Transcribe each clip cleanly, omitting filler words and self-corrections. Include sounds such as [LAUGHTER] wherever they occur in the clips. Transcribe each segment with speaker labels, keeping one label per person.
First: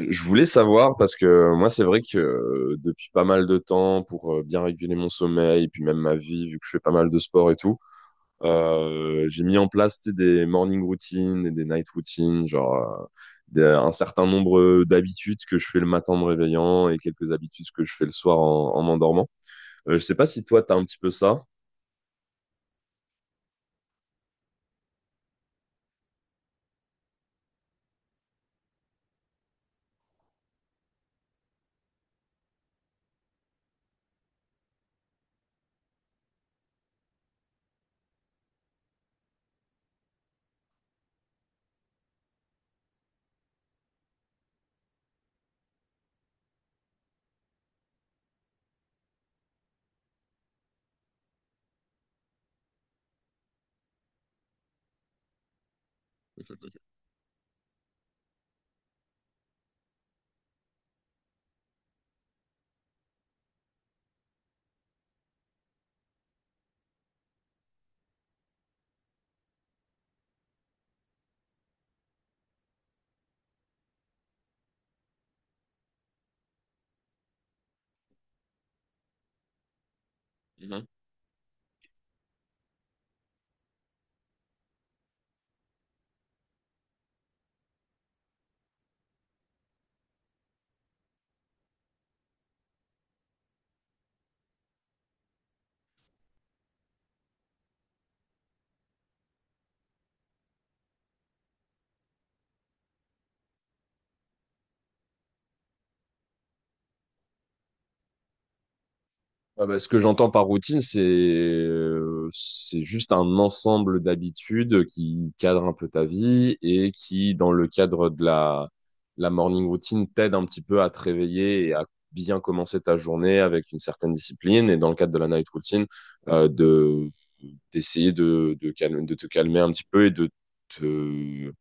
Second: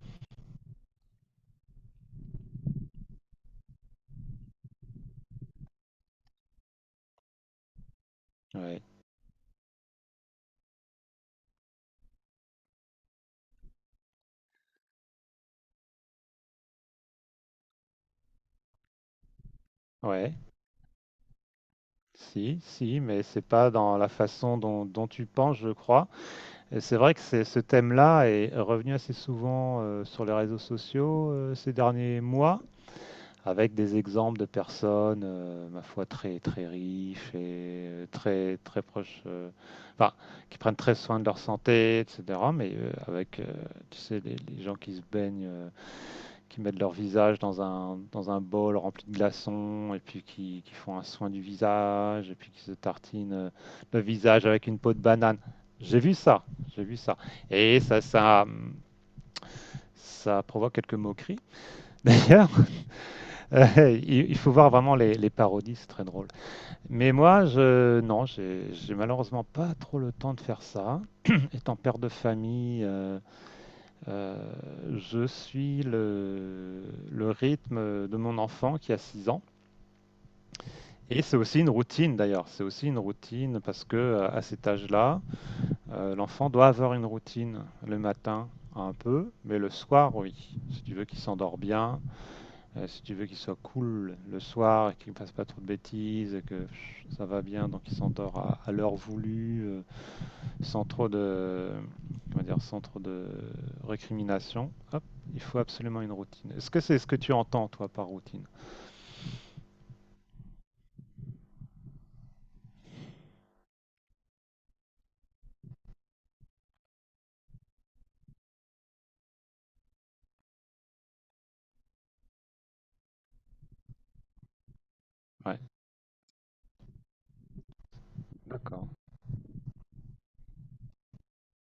Speaker 1: Je voulais savoir parce que moi, c'est vrai que depuis pas mal de temps, pour bien réguler mon sommeil, puis même ma vie, vu que je fais pas mal de sport et tout,
Speaker 2: Ouais,
Speaker 1: j'ai mis en place tu sais, des morning routines et des night routines, genre un certain nombre d'habitudes que je fais le matin en me réveillant et quelques habitudes que je fais le soir en m'endormant. Je sais pas
Speaker 2: ouais,
Speaker 1: si toi, t'as un petit peu ça.
Speaker 2: si, si, mais c'est pas dans la façon dont tu penses, je crois. Et c'est vrai que ce thème-là est revenu assez souvent sur les réseaux sociaux ces derniers mois, avec des exemples de personnes, ma foi, très très riches et très très proches, enfin, qui prennent très soin de leur santé, etc. Mais avec, tu sais, les gens qui se baignent, qui mettent leur visage dans un bol rempli de glaçons, et puis qui font un soin du visage, et puis qui se tartinent le visage avec une peau de banane. J'ai vu ça, j'ai vu ça. Et ça, ça, ça provoque quelques moqueries. [LAUGHS] D'ailleurs, il faut voir vraiment les parodies, c'est très drôle. Mais moi, non, j'ai malheureusement pas trop le temps de faire ça. [CLEARS THROAT] [COUGHS] Étant père de famille, Euh, je suis le rythme de mon enfant qui a 6 ans. Et c'est aussi une routine d'ailleurs, c'est aussi une routine parce que à cet âge-là, l'enfant doit avoir une routine le matin un peu, mais le soir oui. Si tu veux qu'il s'endort bien, si tu veux qu'il soit cool le soir et qu'il ne fasse pas trop de bêtises et que pff, ça va bien, donc il s'endort à l'heure voulue, sans trop de, comment dire, sans trop de récrimination. Hop, il faut absolument une routine. Est-ce que c'est ce que tu entends, toi, par routine?
Speaker 1: Ah bah, ce que j'entends par routine, c'est juste un ensemble d'habitudes qui cadre un peu ta vie et qui, dans le cadre de la morning routine, t'aide un petit peu à te réveiller et à bien commencer ta journée avec une certaine discipline. Et dans le cadre de la night
Speaker 2: Ouais,
Speaker 1: routine, de d'essayer
Speaker 2: d'accord.
Speaker 1: de te calmer un petit peu et de te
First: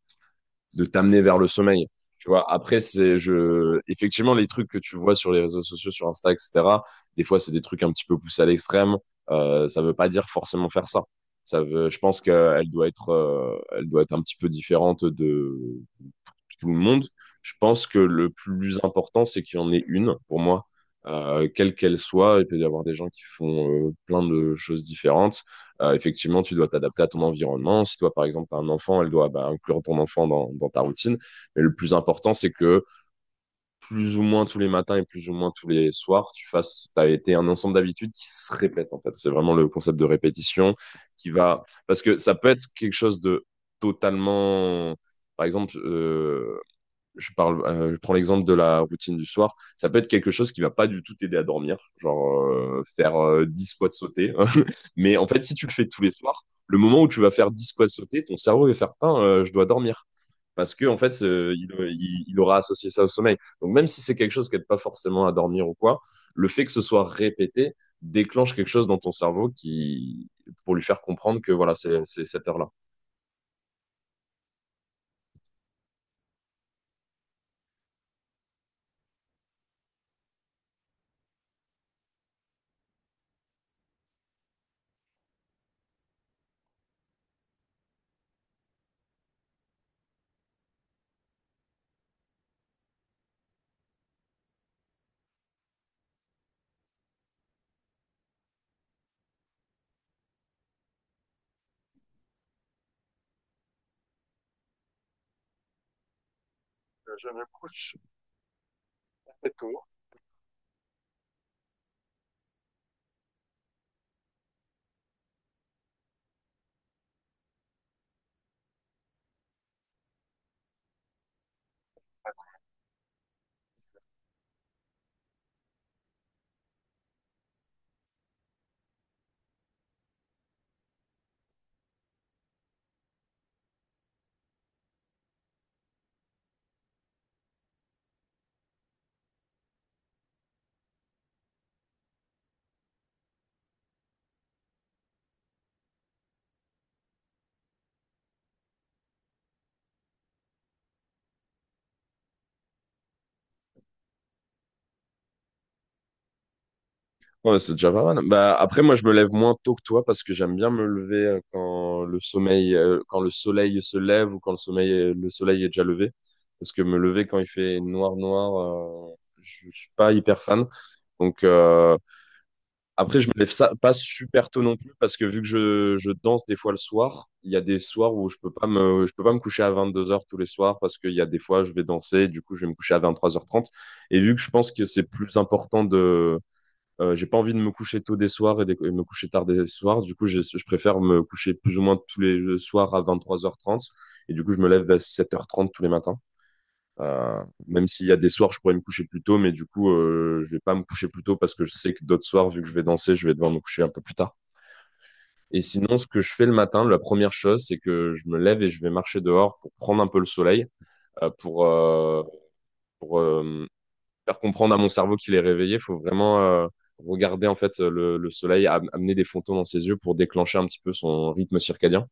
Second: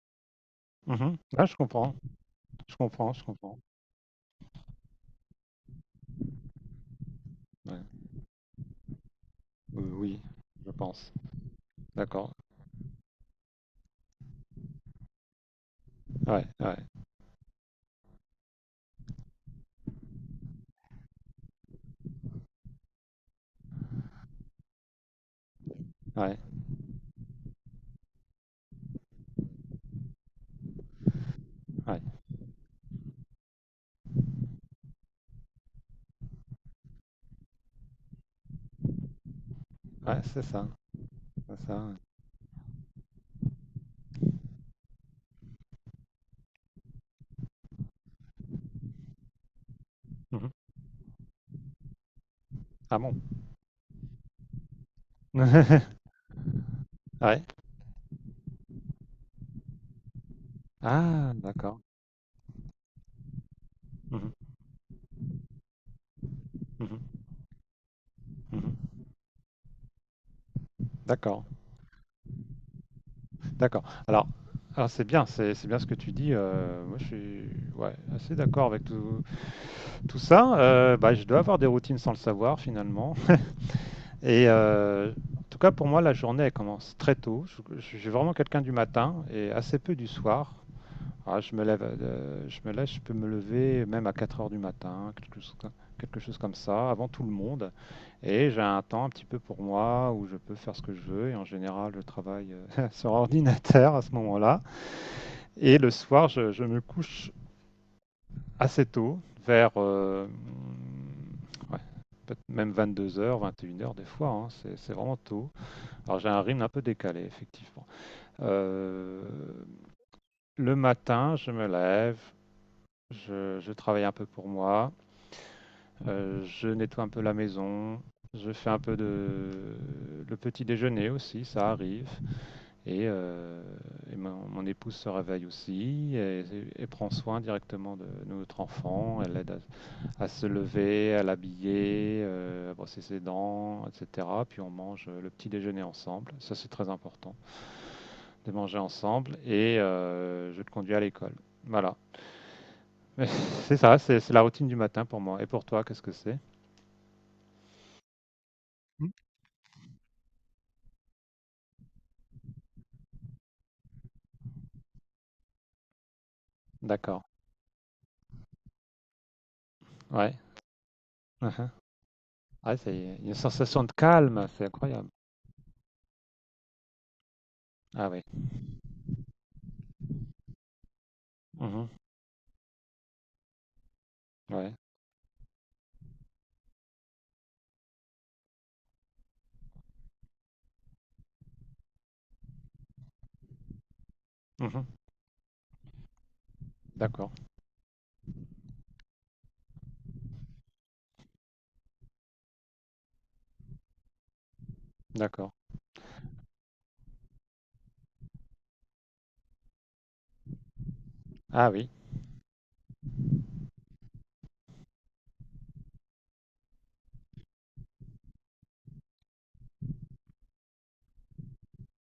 Speaker 1: de
Speaker 2: Mhm.
Speaker 1: t'amener vers
Speaker 2: Ah,
Speaker 1: le
Speaker 2: je
Speaker 1: sommeil.
Speaker 2: comprends,
Speaker 1: Tu vois,
Speaker 2: je
Speaker 1: après,
Speaker 2: comprends,
Speaker 1: c'est
Speaker 2: je comprends.
Speaker 1: je effectivement les trucs que tu vois sur les réseaux sociaux, sur Insta, etc. Des fois, c'est des
Speaker 2: Ouais.
Speaker 1: trucs un petit peu poussés à l'extrême. Ça
Speaker 2: Euh,
Speaker 1: veut pas
Speaker 2: oui,
Speaker 1: dire forcément
Speaker 2: je
Speaker 1: faire ça.
Speaker 2: pense.
Speaker 1: Je pense
Speaker 2: D'accord.
Speaker 1: qu'elle doit être, elle doit être un petit peu différente de
Speaker 2: Ouais,
Speaker 1: tout le
Speaker 2: ouais,
Speaker 1: monde. Je pense que le plus important, c'est qu'il y en ait une, pour moi, quelle qu'elle soit. Il peut y avoir des gens qui font plein de choses différentes.
Speaker 2: ouais,
Speaker 1: Effectivement, tu dois t'adapter à ton environnement. Si toi, par exemple, tu as un enfant, elle doit bah, inclure ton enfant dans ta routine. Mais le plus
Speaker 2: ouais.
Speaker 1: important, c'est que plus ou moins tous les matins et plus ou moins tous les soirs, tu fasses, t'as été un ensemble d'habitudes qui se répètent, en fait. C'est vraiment le concept de
Speaker 2: Ouais, c'est ça,
Speaker 1: répétition qui
Speaker 2: c'est
Speaker 1: va.
Speaker 2: ça. Ouais.
Speaker 1: Parce que ça peut être quelque chose de totalement. Par exemple, je parle, je prends l'exemple de la routine du soir, ça peut être quelque chose
Speaker 2: Mhm.
Speaker 1: qui va pas du tout t'aider à dormir, genre
Speaker 2: Ah
Speaker 1: faire
Speaker 2: bon?
Speaker 1: 10 squats sautés. [LAUGHS] Mais en fait, si tu le fais tous les
Speaker 2: [LAUGHS]
Speaker 1: soirs, le moment où tu vas
Speaker 2: Ouais.
Speaker 1: faire 10 squats sautés, ton cerveau va faire Tain, je dois dormir. Parce que en fait,
Speaker 2: Ah, d'accord.
Speaker 1: il aura associé ça au sommeil. Donc même si c'est quelque
Speaker 2: Mhm,
Speaker 1: chose qui n'aide pas forcément à dormir ou quoi, le fait que ce
Speaker 2: mhm,
Speaker 1: soit répété déclenche quelque
Speaker 2: mhm.
Speaker 1: chose dans ton cerveau qui pour lui faire comprendre
Speaker 2: D'accord,
Speaker 1: que voilà, c'est cette heure-là.
Speaker 2: d'accord. Alors, c'est bien, c'est bien ce que tu dis. Moi, je suis ouais, assez d'accord avec tout ça, bah, je dois avoir des routines sans le savoir finalement. Et en tout cas, pour moi, la journée, elle commence très tôt. Je suis vraiment quelqu'un du matin et assez peu du soir. Ah, je peux me lever même à 4 heures du matin, quelque chose comme ça, avant tout le monde. Et j'ai un temps un petit peu pour moi où je peux faire ce que je veux. Et en général, je travaille [LAUGHS] sur ordinateur à ce moment-là. Et le soir, je me couche assez tôt, vers ouais, peut-être même 22h, 21 heures des fois, hein, c'est vraiment tôt. Alors j'ai un rythme un peu décalé, effectivement. Euh, le matin, je me lève, je travaille un peu pour moi, je nettoie un peu la maison, je fais un peu de le petit déjeuner aussi, ça arrive. Et, euh, et mon épouse se réveille aussi et prend soin directement de notre enfant. Elle l'aide à se lever, à l'habiller, à brosser ses dents, etc. Puis on mange le petit déjeuner ensemble. Ça, c'est très important, de manger ensemble. Et je te conduis à l'école. Voilà. [LAUGHS] C'est ça, c'est la routine du matin pour moi. Et pour toi, qu'est-ce que c'est?
Speaker 1: Ouais, c'est déjà pas mal. Bah, après, moi, je
Speaker 2: Hmm.
Speaker 1: me lève moins tôt que toi parce que j'aime bien me lever quand le sommeil, quand le soleil se lève ou quand le sommeil, le soleil est déjà levé. Parce que me
Speaker 2: D'accord.
Speaker 1: lever quand il fait noir, noir, je suis pas
Speaker 2: Ouais.
Speaker 1: hyper fan. Donc,
Speaker 2: Mhm. Ah, c'est
Speaker 1: après, je me
Speaker 2: une
Speaker 1: lève ça,
Speaker 2: sensation
Speaker 1: pas
Speaker 2: de calme,
Speaker 1: super tôt
Speaker 2: c'est
Speaker 1: non plus
Speaker 2: incroyable.
Speaker 1: parce que vu que je danse des fois le soir, il y a des
Speaker 2: Ah
Speaker 1: soirs
Speaker 2: oui.
Speaker 1: où je peux pas je peux pas me coucher à 22h tous les soirs parce qu'il y a des fois, je vais
Speaker 2: Mhm.
Speaker 1: danser, du coup, je vais me coucher à 23h30. Et vu que je pense
Speaker 2: Ouais.
Speaker 1: que c'est plus important de j'ai pas envie de me coucher tôt des soirs et me coucher tard des soirs. Du coup, je préfère me coucher plus ou moins tous les soirs à 23h30. Et du coup, je me lève
Speaker 2: Mhm.
Speaker 1: à 7h30 tous les matins.
Speaker 2: D'accord.
Speaker 1: Euh, Même s'il y a des soirs, je pourrais me coucher plus tôt, mais du coup, je vais pas me coucher plus tôt parce que je sais que d'autres soirs, vu que je vais danser, je vais devoir me coucher un peu plus tard.
Speaker 2: D'accord.
Speaker 1: Et sinon, ce que je fais le matin, la première chose, c'est que je me lève et je vais marcher dehors pour prendre un peu le soleil, euh, pour,
Speaker 2: Ah oui.
Speaker 1: euh, pour, euh, faire comprendre à mon cerveau qu'il est réveillé, il faut vraiment regarder en fait le soleil amener des photons dans ses yeux pour déclencher un petit peu son rythme circadien.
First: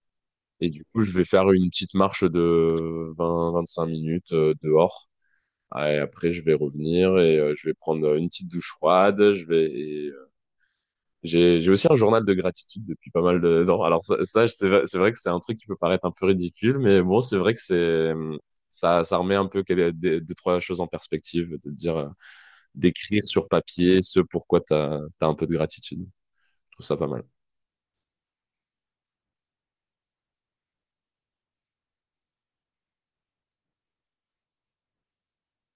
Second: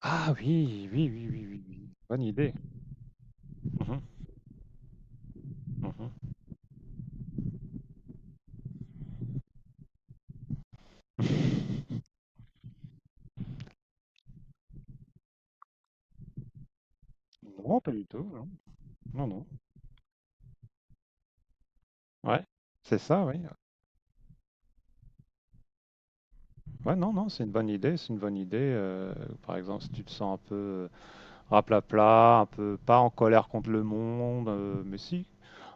Speaker 2: Ah
Speaker 1: Et du
Speaker 2: oui,
Speaker 1: coup,
Speaker 2: oui,
Speaker 1: je vais
Speaker 2: oui, oui,
Speaker 1: faire
Speaker 2: oui,
Speaker 1: une
Speaker 2: oui.
Speaker 1: petite
Speaker 2: Bonne
Speaker 1: marche
Speaker 2: idée.
Speaker 1: de 20-25
Speaker 2: Mhm.
Speaker 1: minutes dehors. Et
Speaker 2: Mhm.
Speaker 1: après, je vais revenir et je vais prendre une petite douche froide. J'ai aussi un
Speaker 2: [LAUGHS]
Speaker 1: journal de gratitude depuis pas mal de [LAUGHS] temps. Alors ça, c'est vrai que c'est un truc qui peut paraître un peu ridicule, mais bon, c'est vrai que
Speaker 2: Non, pas du
Speaker 1: c'est
Speaker 2: tout.
Speaker 1: ça ça
Speaker 2: Non,
Speaker 1: remet
Speaker 2: non.
Speaker 1: un peu deux trois choses en perspective de te dire.
Speaker 2: Ouais, c'est
Speaker 1: D'écrire
Speaker 2: ça, oui.
Speaker 1: sur papier ce pourquoi tu as, un peu de gratitude. Je trouve ça
Speaker 2: Ouais,
Speaker 1: pas
Speaker 2: non,
Speaker 1: mal.
Speaker 2: non, c'est une bonne idée. C'est une bonne idée. Par exemple, si tu te sens un peu raplapla, un peu pas en colère contre le monde, mais si,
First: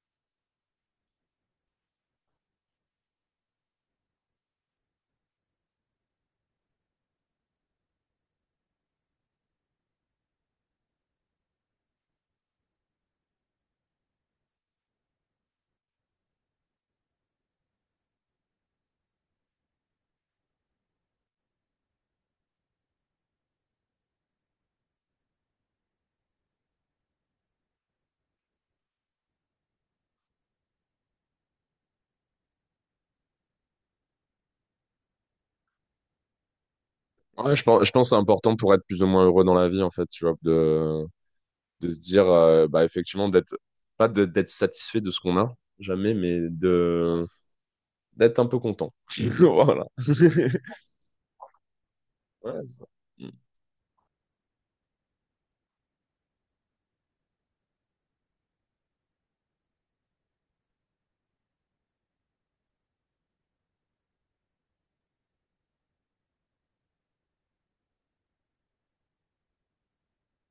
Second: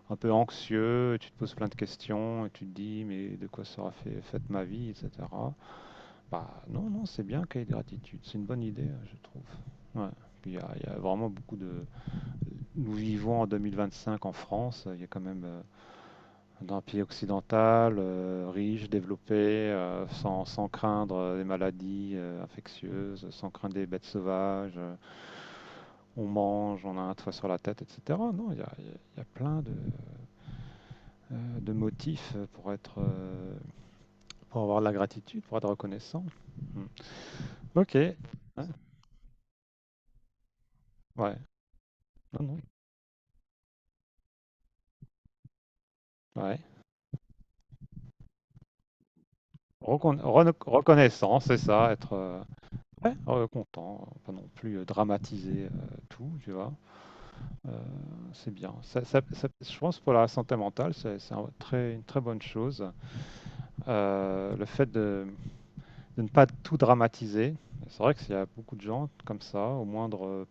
Speaker 2: un peu anxieux, et tu te poses plein de questions et tu te dis, mais de quoi sera fait, faite ma vie, etc. Bah, non, non, c'est bien qu'il y ait gratitude. C'est une bonne idée, je trouve. Ouais. Puis il y a vraiment beaucoup de. Nous vivons en 2025 en France. Il y a quand même, d'un pays occidental, riche, développé, sans craindre des maladies infectieuses, sans craindre des bêtes sauvages, on mange, on a un toit sur la tête, etc. Non, il y a plein de motifs pour être, pour avoir de la gratitude, pour être reconnaissant. Hmm.
Speaker 1: Ouais, je
Speaker 2: Ok.
Speaker 1: pense que
Speaker 2: Ouais.
Speaker 1: c'est important pour être plus ou moins heureux dans la vie, en fait, tu vois,
Speaker 2: Ouais.
Speaker 1: de se dire,
Speaker 2: Non, non.
Speaker 1: bah, effectivement, d'être, pas de- d'être satisfait de ce qu'on a, jamais, mais
Speaker 2: Ouais.
Speaker 1: de, d'être un peu content. [LAUGHS] Voilà.
Speaker 2: Recon- reno-
Speaker 1: [LAUGHS]
Speaker 2: reconnaissant, c'est ça, être
Speaker 1: Ouais, c'est ça.
Speaker 2: ouais,
Speaker 1: Mm,
Speaker 2: content, pas non plus dramatiser tout, tu vois. Euh, c'est bien. Je pense pour la santé mentale, c'est un une très bonne chose. Le fait de ne pas tout dramatiser, c'est vrai qu'il y a beaucoup de gens comme ça, au moindre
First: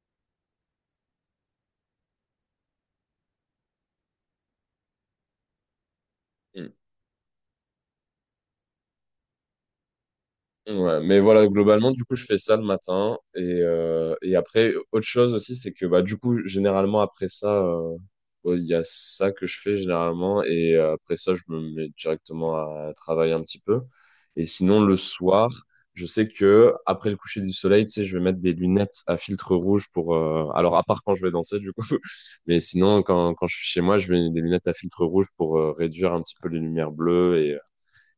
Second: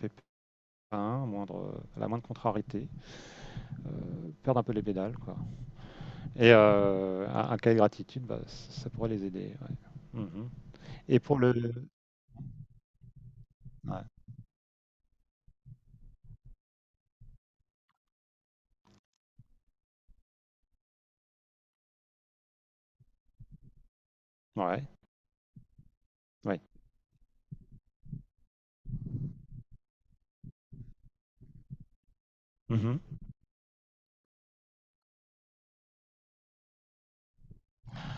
Speaker 2: pépin, à la moindre contrariété, perdent un peu les pédales, quoi. Et
Speaker 1: mm.
Speaker 2: un cahier de gratitude, bah, ça pourrait les aider. Ouais. Mhm.
Speaker 1: Mm, ouais, mais
Speaker 2: Et pour
Speaker 1: voilà,
Speaker 2: le...
Speaker 1: globalement, du coup, je fais ça le matin.
Speaker 2: Ouais.
Speaker 1: Et après, autre chose aussi, c'est que bah, du coup, généralement, après ça, ouais, il y a ça que je fais généralement et après ça, je me mets directement à travailler un petit peu. Et sinon,
Speaker 2: Ouais.
Speaker 1: le soir, je sais
Speaker 2: Ouais.
Speaker 1: que après le coucher du soleil, tu sais, je vais mettre des lunettes à filtre rouge pour. Alors, à part quand je vais danser, du coup, [LAUGHS] mais
Speaker 2: Mhm.
Speaker 1: sinon, quand je suis chez moi, je mets des lunettes à filtre rouge pour réduire un petit peu les lumières bleues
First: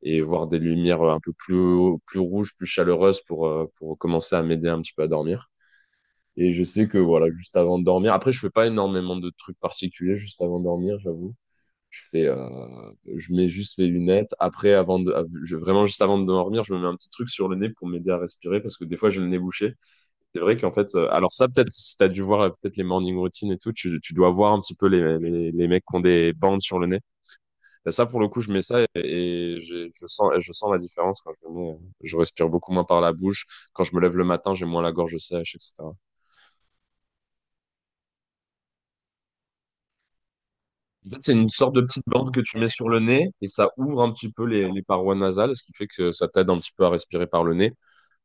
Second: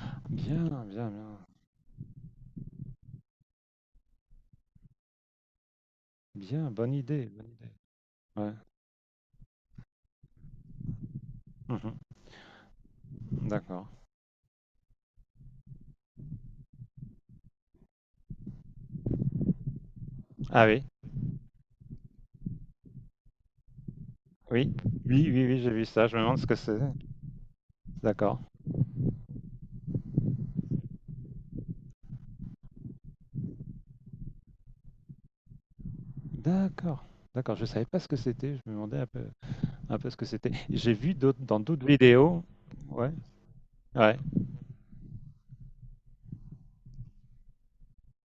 Speaker 1: et voir des
Speaker 2: Bien, bien,
Speaker 1: lumières
Speaker 2: bien.
Speaker 1: un peu plus, plus rouges, plus chaleureuses pour commencer à m'aider un petit peu à dormir. Et je
Speaker 2: Bien,
Speaker 1: sais
Speaker 2: bonne
Speaker 1: que voilà,
Speaker 2: idée, bonne
Speaker 1: juste
Speaker 2: idée.
Speaker 1: avant de dormir, après, je fais
Speaker 2: Ouais.
Speaker 1: pas énormément de trucs particuliers juste avant de dormir, j'avoue.
Speaker 2: Mhm.
Speaker 1: Je fais, je mets juste les
Speaker 2: D'accord.
Speaker 1: lunettes. Après, avant de, av- je- vraiment juste avant de dormir, je me mets un petit truc sur le nez pour m'aider à respirer parce que des fois, j'ai le nez bouché. C'est vrai
Speaker 2: Ah
Speaker 1: qu'en
Speaker 2: oui.
Speaker 1: fait, alors ça, peut-être, si t'as dû voir peut-être les morning routines et tout, tu dois voir un
Speaker 2: Oui,
Speaker 1: petit peu
Speaker 2: oui, oui, oui,
Speaker 1: les
Speaker 2: j'ai
Speaker 1: mecs
Speaker 2: vu
Speaker 1: qui ont
Speaker 2: ça. Je me
Speaker 1: des
Speaker 2: demande ce que
Speaker 1: bandes
Speaker 2: c'est.
Speaker 1: sur le nez. Bah, ça, pour le
Speaker 2: D'accord.
Speaker 1: coup, je mets ça et je sens la différence quand je le mets. Je respire beaucoup moins par la bouche. Quand je me lève le matin, j'ai moins la gorge sèche, etc.
Speaker 2: D'accord. D'accord. Je savais pas ce que c'était. Je me demandais un peu ce que c'était. J'ai
Speaker 1: En
Speaker 2: vu
Speaker 1: fait, c'est
Speaker 2: d'autres
Speaker 1: une
Speaker 2: dans
Speaker 1: sorte de
Speaker 2: d'autres
Speaker 1: petite bande que
Speaker 2: vidéos.
Speaker 1: tu mets sur le
Speaker 2: Ouais.
Speaker 1: nez et ça ouvre un
Speaker 2: Ouais.
Speaker 1: petit peu les parois nasales, ce qui fait que ça t'aide un petit peu à respirer par le nez.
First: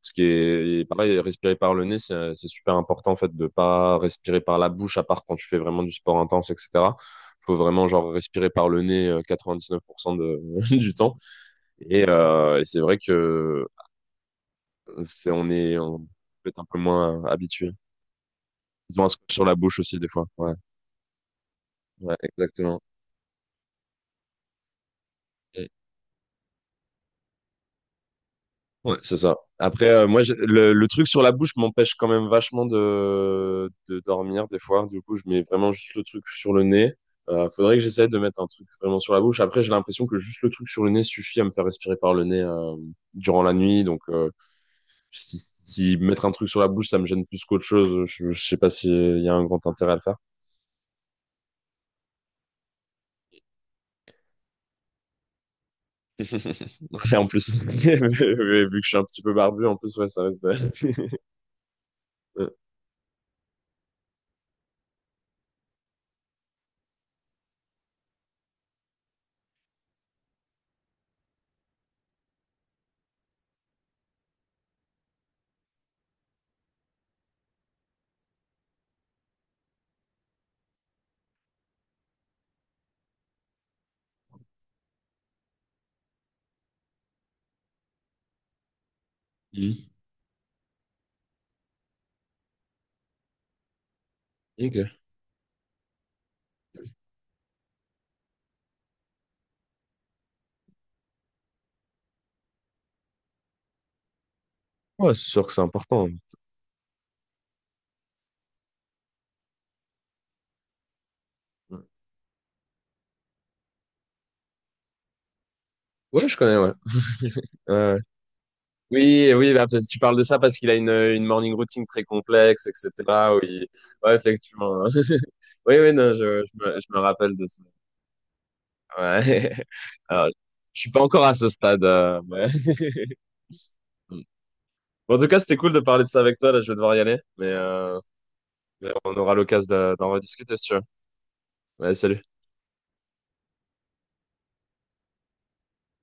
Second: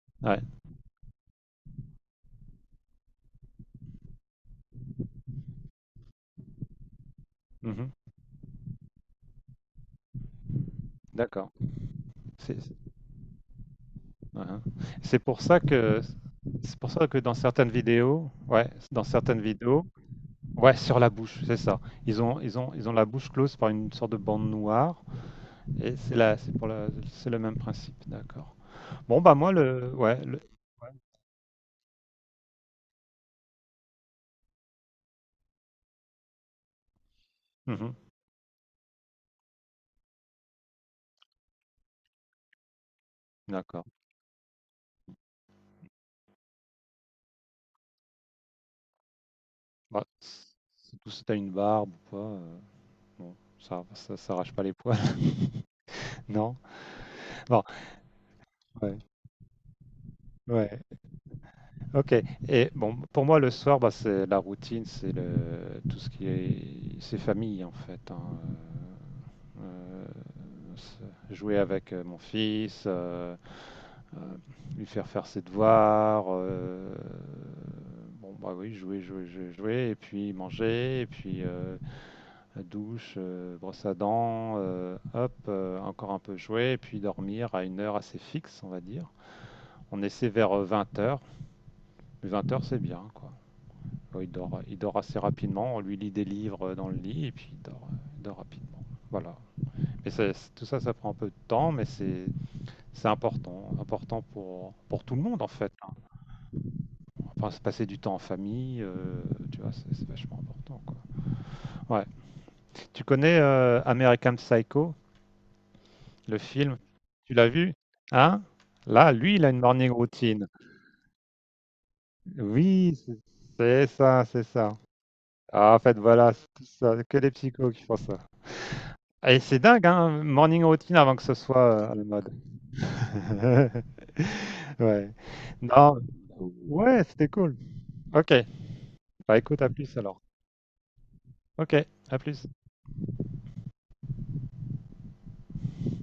Speaker 1: Ce qui
Speaker 2: Ouais.
Speaker 1: est et pareil, respirer par le nez, c'est super important en fait de pas respirer par la bouche, à part quand tu fais vraiment du sport intense, etc. Faut vraiment
Speaker 2: Mhm.
Speaker 1: genre respirer par le nez 99% [LAUGHS] du temps.
Speaker 2: D'accord. C'est
Speaker 1: Et
Speaker 2: c'est-
Speaker 1: c'est vrai que
Speaker 2: ouais, hein. C'est
Speaker 1: c'est
Speaker 2: pour
Speaker 1: on
Speaker 2: ça
Speaker 1: est on
Speaker 2: que
Speaker 1: peut être un peu moins
Speaker 2: dans
Speaker 1: habitué.
Speaker 2: certaines vidéos, ouais,
Speaker 1: Ils
Speaker 2: dans
Speaker 1: ont un scotch
Speaker 2: certaines
Speaker 1: sur la bouche
Speaker 2: vidéos,
Speaker 1: aussi des fois. Ouais,
Speaker 2: ouais, sur la bouche, c'est ça.
Speaker 1: ouais,
Speaker 2: Ils ont, ils ont,
Speaker 1: exactement.
Speaker 2: ils ont la bouche close par une sorte de bande noire. Et c'est là, c'est le même principe. D'accord.
Speaker 1: Ouais, c'est
Speaker 2: Bon
Speaker 1: ça.
Speaker 2: bah moi
Speaker 1: Après,
Speaker 2: le, ouais,
Speaker 1: moi,
Speaker 2: le.
Speaker 1: le truc sur la bouche m'empêche quand même vachement de dormir des fois. Du coup, je mets vraiment juste le truc sur le nez. Faudrait que
Speaker 2: Mhm.
Speaker 1: j'essaie de mettre un truc vraiment sur la bouche. Après, j'ai l'impression que juste le truc sur le nez suffit à me faire respirer par le nez durant la nuit.
Speaker 2: D'accord.
Speaker 1: Donc, si mettre un truc sur la bouche, ça me gêne plus qu'autre chose, je sais pas s'il y a un grand intérêt à le
Speaker 2: Bah,
Speaker 1: faire.
Speaker 2: tout si tu une barbe ou quoi, bon, ça s'arrache pas les poils, [LAUGHS] non?
Speaker 1: [LAUGHS] Ouais, en plus,
Speaker 2: Bon,
Speaker 1: [LAUGHS] Mais vu que je suis
Speaker 2: ouais,
Speaker 1: un petit peu barbu, en plus, ouais, ça reste.
Speaker 2: ouais, OK
Speaker 1: [LAUGHS] Ouais.
Speaker 2: et bon, pour moi, le soir, bah, c'est la routine, c'est le tout ce qui est c'est famille, en fait, hein, heu c'est jouer avec, mon fils, heu, lui faire faire ses devoirs, bon, bah, oui, jouer, jouer, jouer, jouer et puis manger et puis, la douche, brosse à dents, hop, encore un peu jouer, et puis dormir à une heure assez fixe, on va dire.
Speaker 1: Mhm.
Speaker 2: On essaie vers 20 heures, mais 20 heures c'est bien, quoi. Bon, il dort, il
Speaker 1: Ok.
Speaker 2: dort assez rapidement, on lui lit des livres dans le lit, et puis il dort rapidement. Voilà. Mais tout ça, ça prend un peu de temps, mais c'est important, important pour
Speaker 1: Ouais,
Speaker 2: tout le
Speaker 1: c'est
Speaker 2: monde
Speaker 1: sûr
Speaker 2: en
Speaker 1: que c'est
Speaker 2: fait, hein.
Speaker 1: important.
Speaker 2: Enfin, se passer du temps en famille, tu vois, c'est vachement important, quoi.
Speaker 1: Ouais.
Speaker 2: Ouais. Tu connais American Psycho?
Speaker 1: Ouais, je
Speaker 2: Le
Speaker 1: connais, ouais.
Speaker 2: film, tu l'as vu?
Speaker 1: Ouais.
Speaker 2: Hein? Là,
Speaker 1: Oui,
Speaker 2: lui, il a
Speaker 1: oui,
Speaker 2: une
Speaker 1: bah, parce
Speaker 2: morning
Speaker 1: que tu parles de ça
Speaker 2: routine.
Speaker 1: parce qu'il a une morning routine très complexe,
Speaker 2: Oui, c'est
Speaker 1: etc. Oui,
Speaker 2: c'est
Speaker 1: ouais,
Speaker 2: ça, c'est ça.
Speaker 1: effectivement. [LAUGHS]
Speaker 2: Ah,
Speaker 1: Oui,
Speaker 2: en
Speaker 1: oui,
Speaker 2: fait,
Speaker 1: non,
Speaker 2: voilà, c'est tout
Speaker 1: je
Speaker 2: ça,
Speaker 1: me
Speaker 2: que les
Speaker 1: rappelle de ça.
Speaker 2: psychos qui font ça. Et
Speaker 1: Ouais.
Speaker 2: c'est
Speaker 1: [LAUGHS]
Speaker 2: dingue, hein,
Speaker 1: Alors,
Speaker 2: morning
Speaker 1: je suis
Speaker 2: routine
Speaker 1: pas
Speaker 2: avant que
Speaker 1: encore à
Speaker 2: ce
Speaker 1: ce stade.
Speaker 2: soit à la mode.
Speaker 1: Ouais.
Speaker 2: [LAUGHS]
Speaker 1: Mm.
Speaker 2: Ouais.
Speaker 1: Bon, en tout cas, c'était cool de
Speaker 2: Non,
Speaker 1: parler de ça avec toi. Là, je vais devoir y
Speaker 2: ouais,
Speaker 1: aller,
Speaker 2: c'était cool. Ok,
Speaker 1: mais on aura
Speaker 2: bah écoute,
Speaker 1: l'occasion
Speaker 2: à plus
Speaker 1: d'en
Speaker 2: alors.
Speaker 1: rediscuter, si tu veux.
Speaker 2: Ok,
Speaker 1: Ouais,
Speaker 2: à
Speaker 1: salut.
Speaker 2: plus.